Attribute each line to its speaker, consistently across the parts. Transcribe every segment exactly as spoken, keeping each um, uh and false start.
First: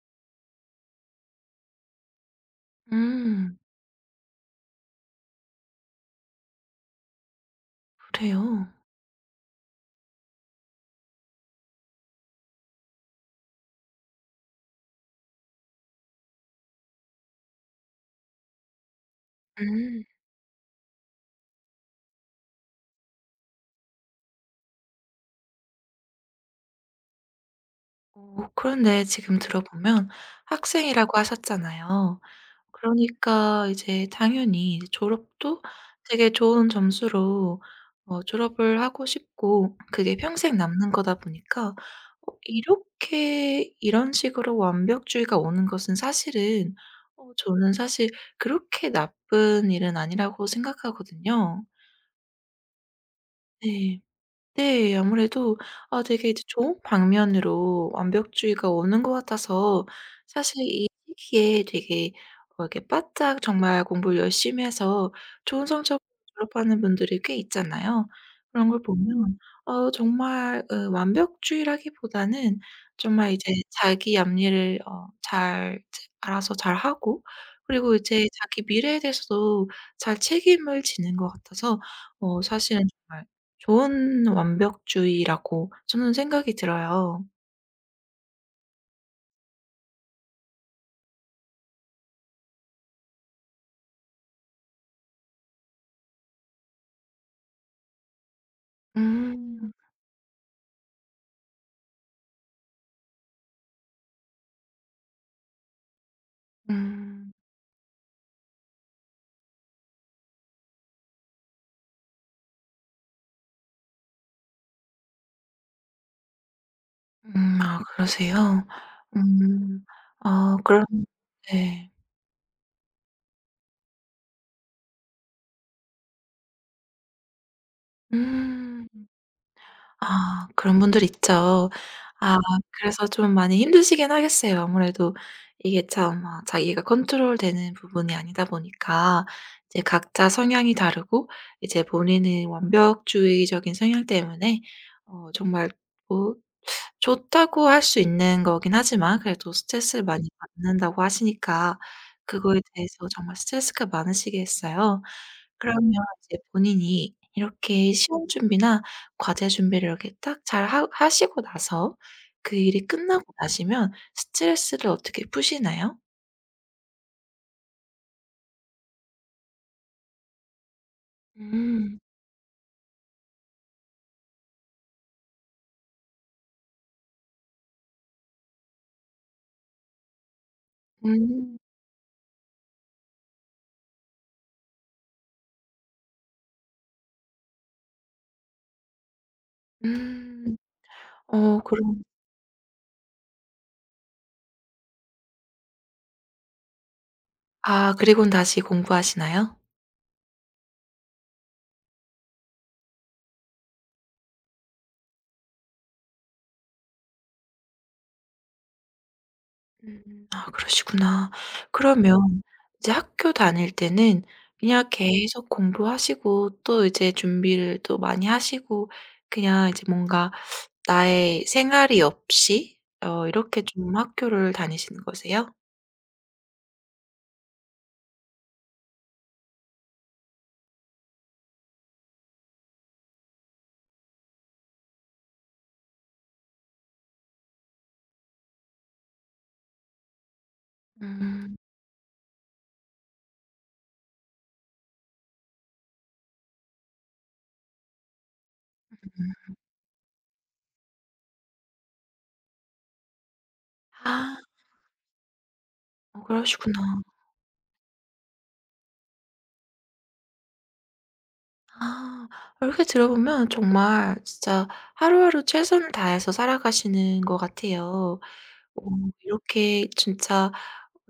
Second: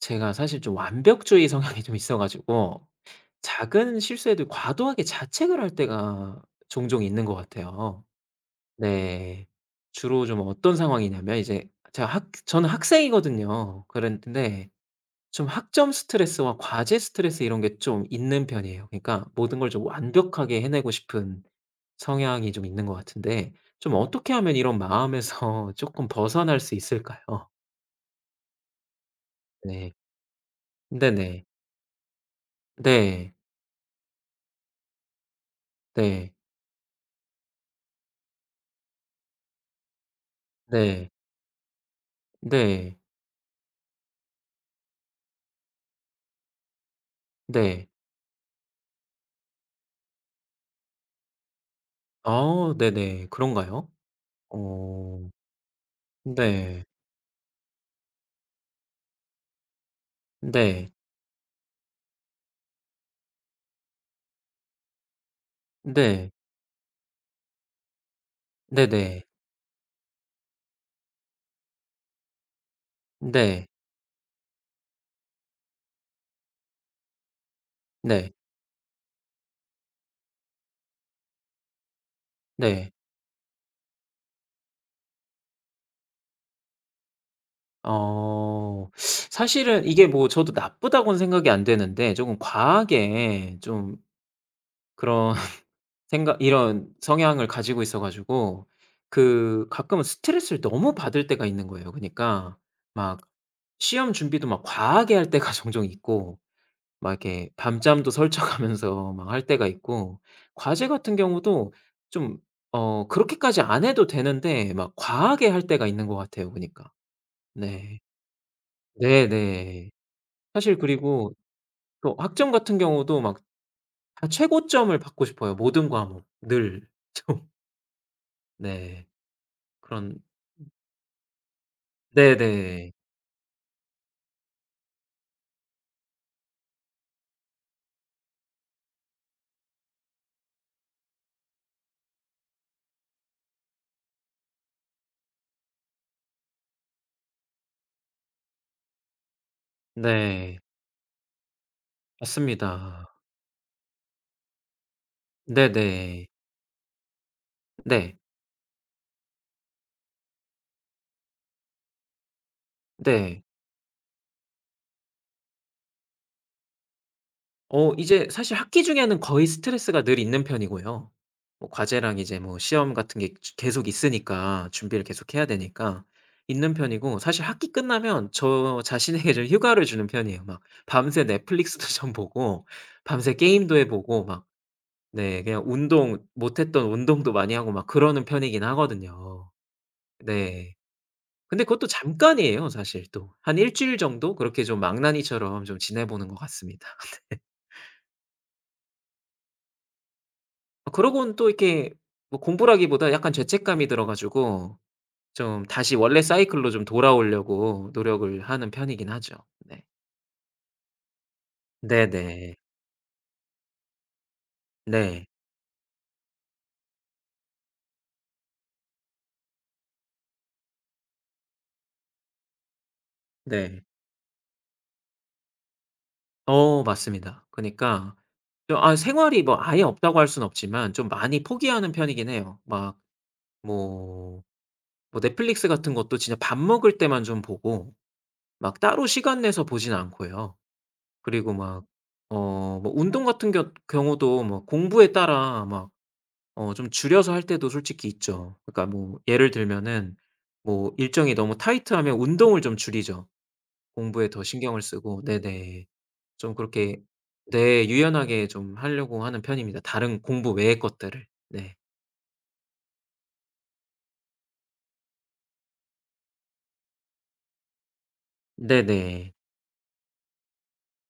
Speaker 1: 제가 사실 좀 완벽주의 성향이 좀 있어 가지고
Speaker 2: 음.
Speaker 1: 작은 실수해도 과도하게 자책을 할 때가 종종 있는 것 같아요.
Speaker 2: 그래요?
Speaker 1: 네. 주로 좀 어떤 상황이냐면 이제 제가 학 저는 학생이거든요. 그런데 좀 학점 스트레스와 과제 스트레스 이런 게 좀 있는 편이에요. 그러니까 모든 걸 좀
Speaker 2: 음.
Speaker 1: 완벽하게 해내고 싶은 성향이 좀 있는 것 같은데 좀 어떻게 하면 이런 마음에서 쪼끔 벗어날 수 있을까요?
Speaker 2: 어 그런데 지금 들어
Speaker 1: 네.
Speaker 2: 보면 학생이라고
Speaker 1: 네네.
Speaker 2: 하셨잖아요.
Speaker 1: 네.
Speaker 2: 그러니까 이제 당연히 졸업도 되게
Speaker 1: 네.
Speaker 2: 좋은 점수로 어 졸업을 하고 싶고 그게 평생 남는
Speaker 1: 네.
Speaker 2: 거다 보니까 어
Speaker 1: 네.
Speaker 2: 이렇게 이런 식으로 완벽주의가 오는 것은 사실은 어 저는
Speaker 1: 네.
Speaker 2: 사실 그렇게 나쁜 일은 아니라고 생각하거든요.
Speaker 1: 어 네네. 그런가요?
Speaker 2: 네. 네.
Speaker 1: 어.
Speaker 2: 아무래도 아 되게 좋 좋은
Speaker 1: 네.
Speaker 2: 방면으로 완벽주의가 오는 것 같아서 사실 이
Speaker 1: 네.
Speaker 2: 시기에 되게 어 이렇게 바짝 정말 공부를 열심히 해서 좋은 성적
Speaker 1: 네.
Speaker 2: 졸업하는 분들이 꽤 있잖아요. 그런 걸
Speaker 1: 네네.
Speaker 2: 보면 어 정말 으 완벽주의라기보다는 정말 이제
Speaker 1: 네.
Speaker 2: 자기 앞일을 어 잘 체 알아서 잘하고 그리고 이제
Speaker 1: 네.
Speaker 2: 자기 미래에 대해서도 잘 책임을 지는 것 같아서 어 사실은
Speaker 1: 네.
Speaker 2: 정말 좋은 완벽주의라고 저는 생각이 들어요.
Speaker 1: 어 사실은 이게 뭐 저도 나쁘다고는 생각이 안 되는데 좀 과하게 좀 그런 생각 이런 성향을 가지고 있어 가지고 그
Speaker 2: 음.
Speaker 1: 가끔은 스트레스를 너무 받을 때가 있는 거예요. 그니까 막 시험 준비도 막 과하게 할 때가 종종 있고 막
Speaker 2: 음.
Speaker 1: 이렇게 밤잠도 설쳐 가면서 막 할 때가 있고 과제 같은 경우도 좀 어 그렇게까지 안 해도 되는데 막 과하게 할 때가 있는 것 같아요 그니까.
Speaker 2: 음 아
Speaker 1: 네.
Speaker 2: 그러세요?
Speaker 1: 네
Speaker 2: 음
Speaker 1: 네.
Speaker 2: 아
Speaker 1: 사실
Speaker 2: 그럼
Speaker 1: 그리고
Speaker 2: 네.
Speaker 1: 또 학점 같은 경우도 막 최고점을 받고 싶어요 모든 과목 늘 좀.
Speaker 2: 음
Speaker 1: 네. 그런
Speaker 2: 아. 그런 분들 있죠. 아
Speaker 1: 네 네.
Speaker 2: 그래서 좀 많이 힘드시긴 하겠어요. 아무래도 이게 참 아 자기가 컨트롤 되는 부분이 아니다 보니까 이제 각자 성향이 다르고 이제 본인의 완벽주의적인 성향 때문에 어 정말 뭐 좋다고 할 수 있는 거긴 하지만 그래도 스트레스를 많이
Speaker 1: 네.
Speaker 2: 받는다고 하시니까 그거에 대해서
Speaker 1: 맞습니다.
Speaker 2: 정말 스트레스가 많으시겠어요.
Speaker 1: 네
Speaker 2: 그러면
Speaker 1: 네.
Speaker 2: 이제 본인이 이렇게
Speaker 1: 네.
Speaker 2: 시험 준비나 과제 준비를 이렇게 딱 잘 하 하시고 나서 그 일이 끝나고
Speaker 1: 네.
Speaker 2: 나시면 스트레스를 어떻게 푸시나요?
Speaker 1: 어 이제 사실 학기 중에는 거의 스트레스가 늘 있는 편이고요. 뭐
Speaker 2: 음.
Speaker 1: 과제랑 이제 뭐 시험 같은 게 즈 계속 있으니까 준비를 계속 해야 되니까 있는 편이고 사실 학기 끝나면 저 자신에게 좀 휴가를 주는 편이에요 막. 밤새
Speaker 2: 음.
Speaker 1: 넷플릭스도 좀 보고 밤새 게임도 해 보고 막 네. 그냥 운동 못 했던 운동도 많이 하고 막 그러는 편이긴 하거든요.
Speaker 2: 음
Speaker 1: 네.
Speaker 2: 어
Speaker 1: 근데 그것도
Speaker 2: 그럼
Speaker 1: 잠깐이에요 사실 또. 한 일 주일 정도 그렇게 좀 망나니처럼 지내보는 것 같습니다. 네.
Speaker 2: 아 그리고는 다시 공부하시나요?
Speaker 1: 아 그러고는 또 이렇게 뭐 공부라기보다 약간 죄책감이 들어 가지고 좀 다시 원래 사이클로 좀 돌아오려고 노력을 하는 편이긴 하죠. 네.
Speaker 2: 음 아 그러시구나.
Speaker 1: 네
Speaker 2: 그러면
Speaker 1: 네.
Speaker 2: 이제 학교 다닐 때는 그냥
Speaker 1: 네.
Speaker 2: 계속 공부하시고 또 이제 준비를 또 많이 하시고 그냥 이제 뭔가 나의 생활이 없이 어 이렇게
Speaker 1: 네.
Speaker 2: 좀 학교를 다니시는 거세요?
Speaker 1: 어 맞습니다. 그니까 아 생활이 뭐 아예 없다고 할 수는 없지만 좀 많이 포기하는 편이긴 해요. 막 뭐 뭐 넷플릭스 같은 것도 진짜 밥 먹을 때만 좀 보고 막 따로 시간 내서 보지는 않고요. 그리고
Speaker 2: 음.
Speaker 1: 막 어 뭐 운동 같은 겨 경우도 뭐 공부에 따라 막 어 좀 줄여서 할 때도 솔직히 있죠. 그니까 뭐 예를
Speaker 2: 음.
Speaker 1: 들면은 뭐 일정이 너무 타이트하면 운동을 좀 줄이죠 공부에
Speaker 2: 아.
Speaker 1: 더 신경을 쓰고. 네네.
Speaker 2: 어
Speaker 1: 좀 그렇게
Speaker 2: 그러시구나.
Speaker 1: 네. 유연하게 좀 하려고 하는 편입니다 다른 공부 외의 것들을. 네.
Speaker 2: 아 이렇게 들어 보면 정말 진짜 하루하루 최선을 다해서 살아가시는 것 같아요. 어
Speaker 1: 네 네.
Speaker 2: 이렇게 진짜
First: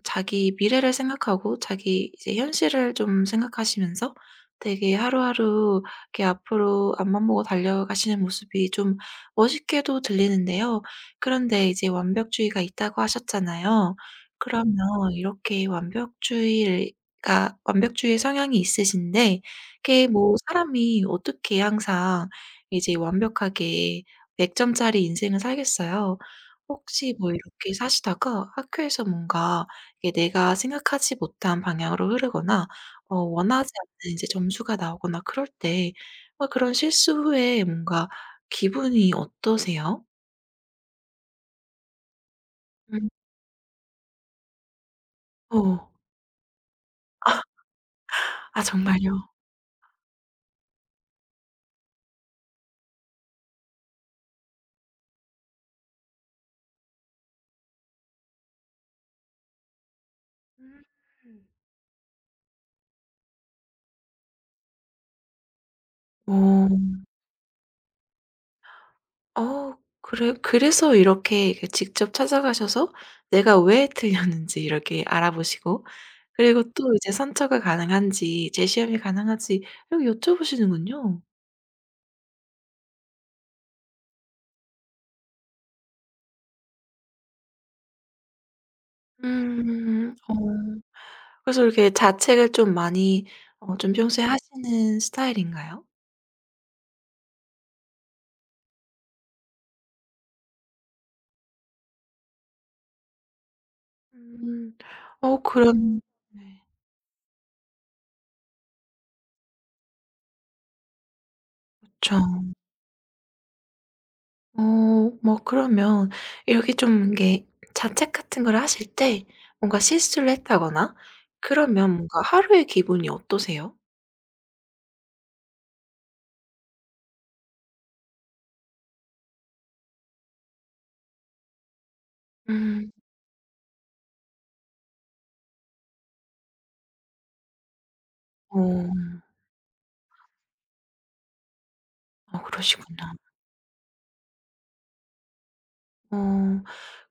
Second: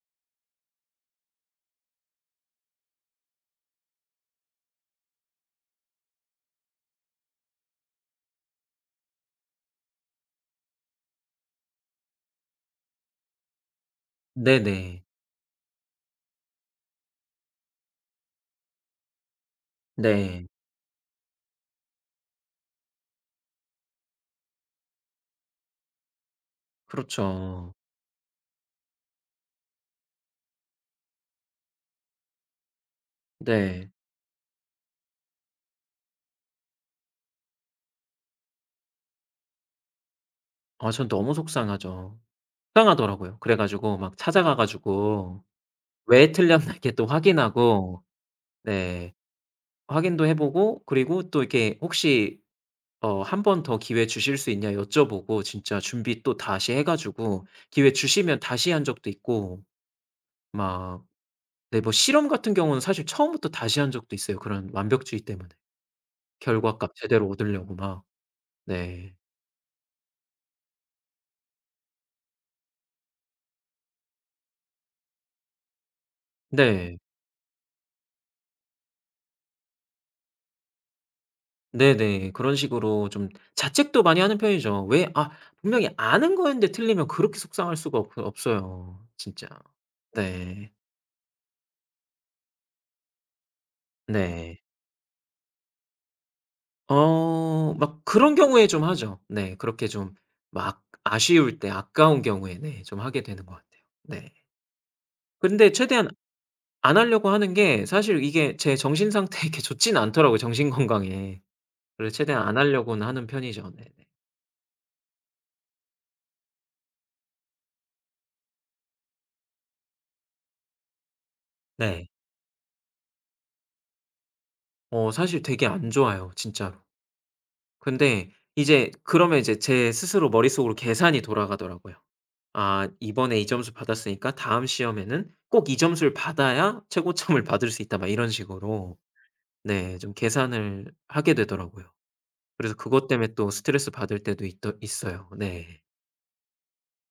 Speaker 2: 자기 미래를 생각하고 자기 이제 현실을 좀 생각하시면서 되게 하루하루 앞으로 앞만 보고 달려가시는 모습이 좀 멋있게도 들리는데요. 그런데 이제 완벽주의가 있다고 하셨잖아요.
Speaker 1: 네
Speaker 2: 그러면
Speaker 1: 네.
Speaker 2: 이렇게 완벽주의가 완벽주의 성향이 있으신데 그게 뭐
Speaker 1: 네.
Speaker 2: 사람이 어떻게 항상 이제 완벽하게 백 점짜리 인생을 살겠어요. 혹시 뭐 이렇게
Speaker 1: 그렇죠.
Speaker 2: 사시다가 학교에서 뭔가 이게 내가 생각하지 못한 방향으로 흐르거나 어 원하지
Speaker 1: 네.
Speaker 2: 않는 이제 점수가 나오거나 그럴 때 어 그런 실수 후에 뭔가 기분이 어떠세요?
Speaker 1: 아 전 너무 속상하죠.
Speaker 2: 음.
Speaker 1: 속상하더라고요. 그래 가지고 막 찾아가 가지고
Speaker 2: 어.
Speaker 1: 왜 틀렸나 이렇게 또 확인하고
Speaker 2: 아
Speaker 1: 네
Speaker 2: 정말요?
Speaker 1: 확인도 해 보고 그리고 또 이렇게 혹시 어 '한 번 더 기회 주실 수 있냐.' 여쭤보고 진짜 준비 또 다시 해 가지고 기회 주시면 다시 한 적도 있고 막
Speaker 2: 음음.
Speaker 1: 네 뭐 실험 같은 경우는 사실 처음부터 다시 한 적도 있어요 그런 완벽주의 때문에.
Speaker 2: 어.
Speaker 1: 결과값 제대로 얻으려고 막 네.
Speaker 2: 어 그래 그래서 이렇게 이렇게 직접 찾아가셔서 내가 왜 틀렸는지 이렇게 알아 보시고 그리고 또
Speaker 1: 네.
Speaker 2: 이제 선처가 가능한지, 재시험이 가능한지 이걸 여쭤 보시는군요.
Speaker 1: 네네. 그런 식으로 좀 자책도 많이 하는 편이죠. 왜 아 분명히 아는 거였는데 틀리면 그렇게 속상할 수가 없어 없어요. 진짜.
Speaker 2: 음. 어.
Speaker 1: 네.
Speaker 2: 그래서 이렇게 자책을 좀 많이 어 좀 평소에
Speaker 1: 네.
Speaker 2: 하시는 스타일인가요?
Speaker 1: 어 막 그런 경우에 좀 하죠 네. 그렇게 좀 막 아쉬울 때 아까운 경우에 네 좀 하게 되는 것 같아요. 네.
Speaker 2: 음. 어
Speaker 1: 근데
Speaker 2: 그럼
Speaker 1: 최대한
Speaker 2: 네.
Speaker 1: 안 하려고 하는 게 사실 이게 제 정신상태에 이렇게 좋지는 않더라고요 정신 건강에. 그래서 최대한
Speaker 2: 그쵸.
Speaker 1: 안 하려고는 하는 편이죠. 네네.
Speaker 2: 어 뭐 그러면 이렇게 좀 이렇게 자책 같은 걸 하실 때 뭔가 실수를 했다거나 그러면
Speaker 1: 네.
Speaker 2: 뭔가 하루의 기분이 어떠세요?
Speaker 1: 어 사실 되게 안 좋아요 진짜로. 근데 이제 그러면 이제 제 스스로 머릿속으로 계산이 돌아가더라고요. '아
Speaker 2: 음.
Speaker 1: 이번에 이 점수 받았으니까 다음 시험에는 꼭 이 점수를 받아야 최고점을 받을 수 있다.' 막 이런 식으로
Speaker 2: 어.
Speaker 1: 네. 좀 계산을 하게 되더라고요.
Speaker 2: 아
Speaker 1: 그래서 그것
Speaker 2: 그러시구나.
Speaker 1: 때문에 또 스트레스 받을 때도 있더 있어요. 네.
Speaker 2: 어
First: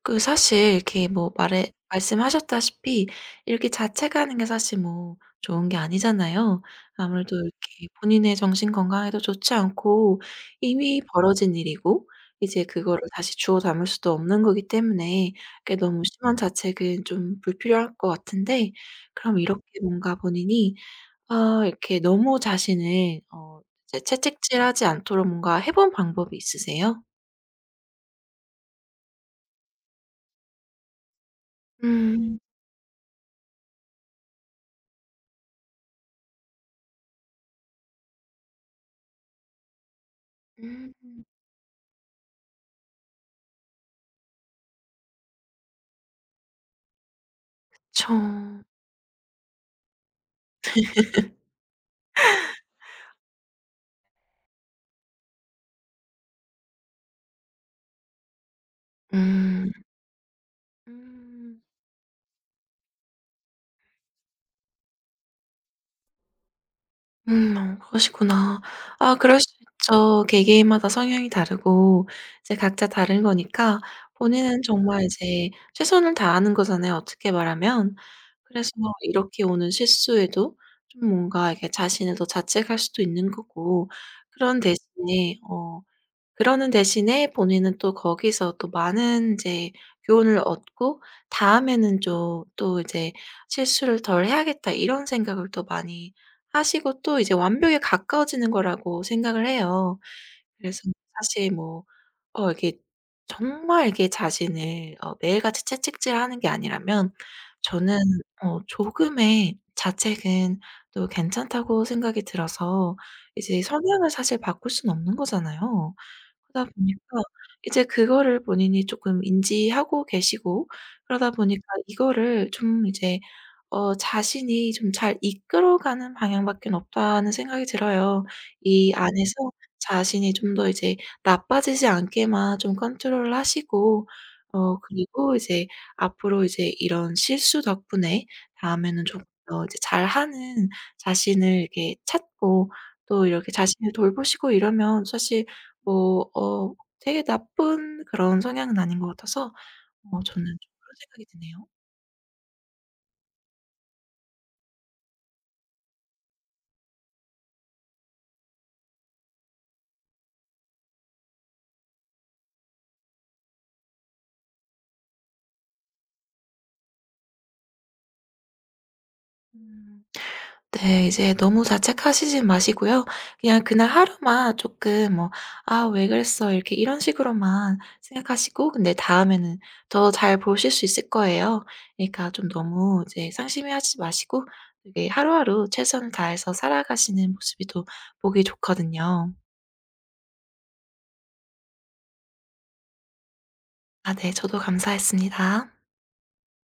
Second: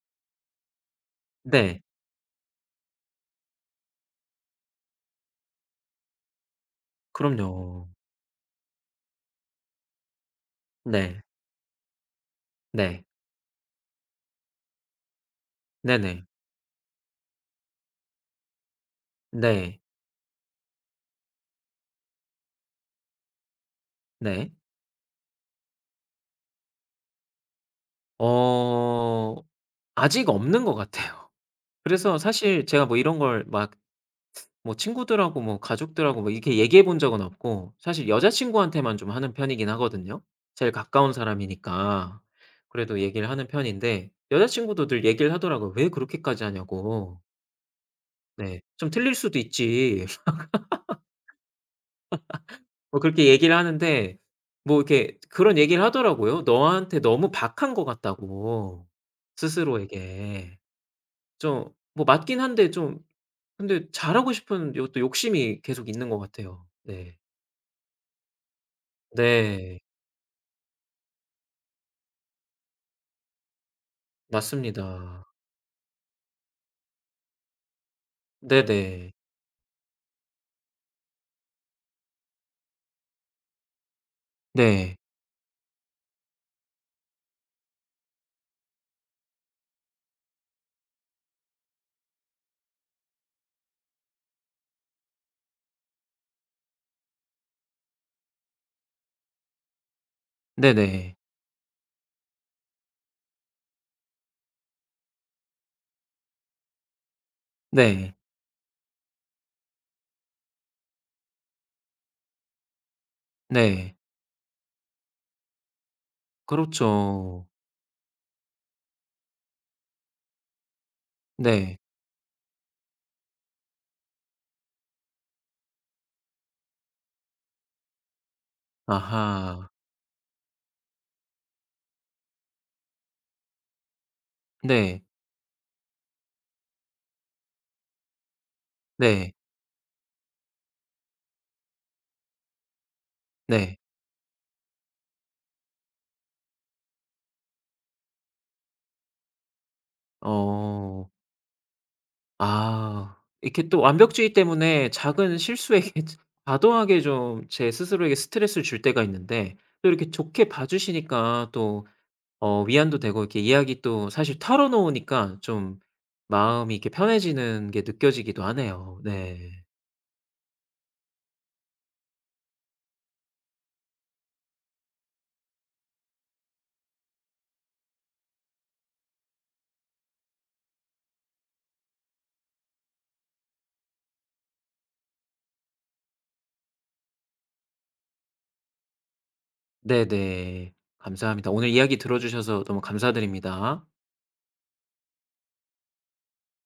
Speaker 2: 그 사실 이렇게 뭐 말해
Speaker 1: 네.
Speaker 2: 말씀하셨다시피 이렇게 자책 하는 게 사실 뭐 좋은 게 아니잖아요. 아무래도
Speaker 1: 그럼요.
Speaker 2: 이렇게 본인의 정신 건강에도 좋지 않고 이미
Speaker 1: 네.
Speaker 2: 벌어진 일이고 이제 그거를
Speaker 1: 네.
Speaker 2: 다시 주워 담을 수도 없는 거기 때문에 그게
Speaker 1: 네
Speaker 2: 너무
Speaker 1: 네.
Speaker 2: 심한 자책은 좀 불필요할 것 같은데 그럼 이렇게
Speaker 1: 네.
Speaker 2: 뭔가 본인이 어 이렇게 너무 자신을 어
Speaker 1: 네.
Speaker 2: 채찍질하지 않도록 뭔가 해 본 방법이 있으세요?
Speaker 1: 어 아직 없는 것 같아요. 그래서
Speaker 2: 음.
Speaker 1: 사실 제가 뭐 이런 걸 막 뭐 친구들하고 뭐 가족들하고 뭐 이렇게 얘기해 본 적은 없고 사실 여자친구한테만 좀 하는 편이긴 하거든요 제일
Speaker 2: 음.
Speaker 1: 가까운 사람이니까. 그래도 얘기를 하는 편인데 여자친구도 늘 얘기를 하더라고요. 왜 그렇게까지 하냐고. 네.
Speaker 2: 그쵸.
Speaker 1: "좀 틀릴 수도 있지." 뭐 그렇게 얘기를 하는데 뭐 이렇게 그런 얘기를 하더라고요. 너한테 너무 박한 것 같다고
Speaker 2: 음.
Speaker 1: 스스로에게.
Speaker 2: 음.
Speaker 1: 좀 뭐 맞긴 한데 좀 근데 잘하고 싶은 요것도 욕심이 계속 있는 것 같아요. 네.
Speaker 2: 음 어 그러시구나. 아 그럴 수
Speaker 1: 네.
Speaker 2: 있죠. 개개인마다 성향이 다르고 이제 각자 다른 거니까 본인은 정말
Speaker 1: 맞습니다.
Speaker 2: 이제 최선을 다하는 거잖아요 어떻게 말하면. 그래서
Speaker 1: 네네.
Speaker 2: 이렇게 오는 실수에도 좀 뭔가 이렇게 자신을 더 자책할 수도 있는 거고 그런
Speaker 1: 네.
Speaker 2: 대신에 어 그러는 대신에 본인은 또 거기서 또 많은 이제 교훈을 얻고 '다음에는 좀 또 이제 실수를 덜 해야겠다.' 이런 생각을 또 많이 하시고 또 이제 완벽에 가까워지는 거라고 생각을 해요. 그래서
Speaker 1: 네네.
Speaker 2: 사실 뭐 어 이게 정말 이게 자신을 어 매일같이 채찍질하는 게 아니라면 저는
Speaker 1: 네.
Speaker 2: 어 조금의 자책은 또 괜찮다고 생각이 들어서 이제
Speaker 1: 네.
Speaker 2: 성향을 사실 바꿀 수는 없는 거잖아요. 그러다 보니까
Speaker 1: 그렇죠.
Speaker 2: 이제 그거를 본인이 쪼끔 인지하고 계시고 그러다 보니까
Speaker 1: 네.
Speaker 2: 이거를 좀 이제 어 자신이 좀 잘 이끌어 가는 방향밖에는 없다는 생각이 들어요. 이 안에서
Speaker 1: 아하.
Speaker 2: 자신이 좀 더 이제 나빠지지 않게만 좀 컨트롤을 하시고 어
Speaker 1: 네.
Speaker 2: 그리고 이제 앞으로 이제 이런 실수 덕분에 다음에는 조금
Speaker 1: 네.
Speaker 2: 더 이제 잘하는 자신을 이렇게 찾고 또 이렇게
Speaker 1: 네.
Speaker 2: 자신을 돌보시고 이러면 사실 뭐 어 되게 나쁜 그런 성향은 아닌 것 같아서 어 저는 좀 그런
Speaker 1: 어.
Speaker 2: 생각이 드네요.
Speaker 1: 아 이렇게 또 완벽주의 때문에 작은 실수에 [unintelligible] 과도하게 좀 제 스스로에게 스트레스를 줄 때가 있는데 또 이렇게 좋게 봐 주시니까 또 어 위안도 되고 이렇게 이야기 또 사실 털어놓으니까 좀 마음이 이렇게 편해지는 게 느껴지기도 하네요. 네.
Speaker 2: 음 네 이제 너무 자책하시진 마시고요. 그냥 그날 하루만 쪼끔 뭐 '아 왜 그랬어.' 이렇게 이런 식으로만 생각하시고 근데 다음에는 더 잘 보실 수 있을 거예요. 그러니까 좀 너무 이제 상심해 하지 마시고 이게 하루하루 최선을 다해서 살아가시는 모습이 또 보기 좋거든요.
Speaker 1: 네 네. 감사합니다. 오늘 이야기 들어 주셔서 너무 감사드립니다.
Speaker 2: 아 네. 저도 감사했습니다.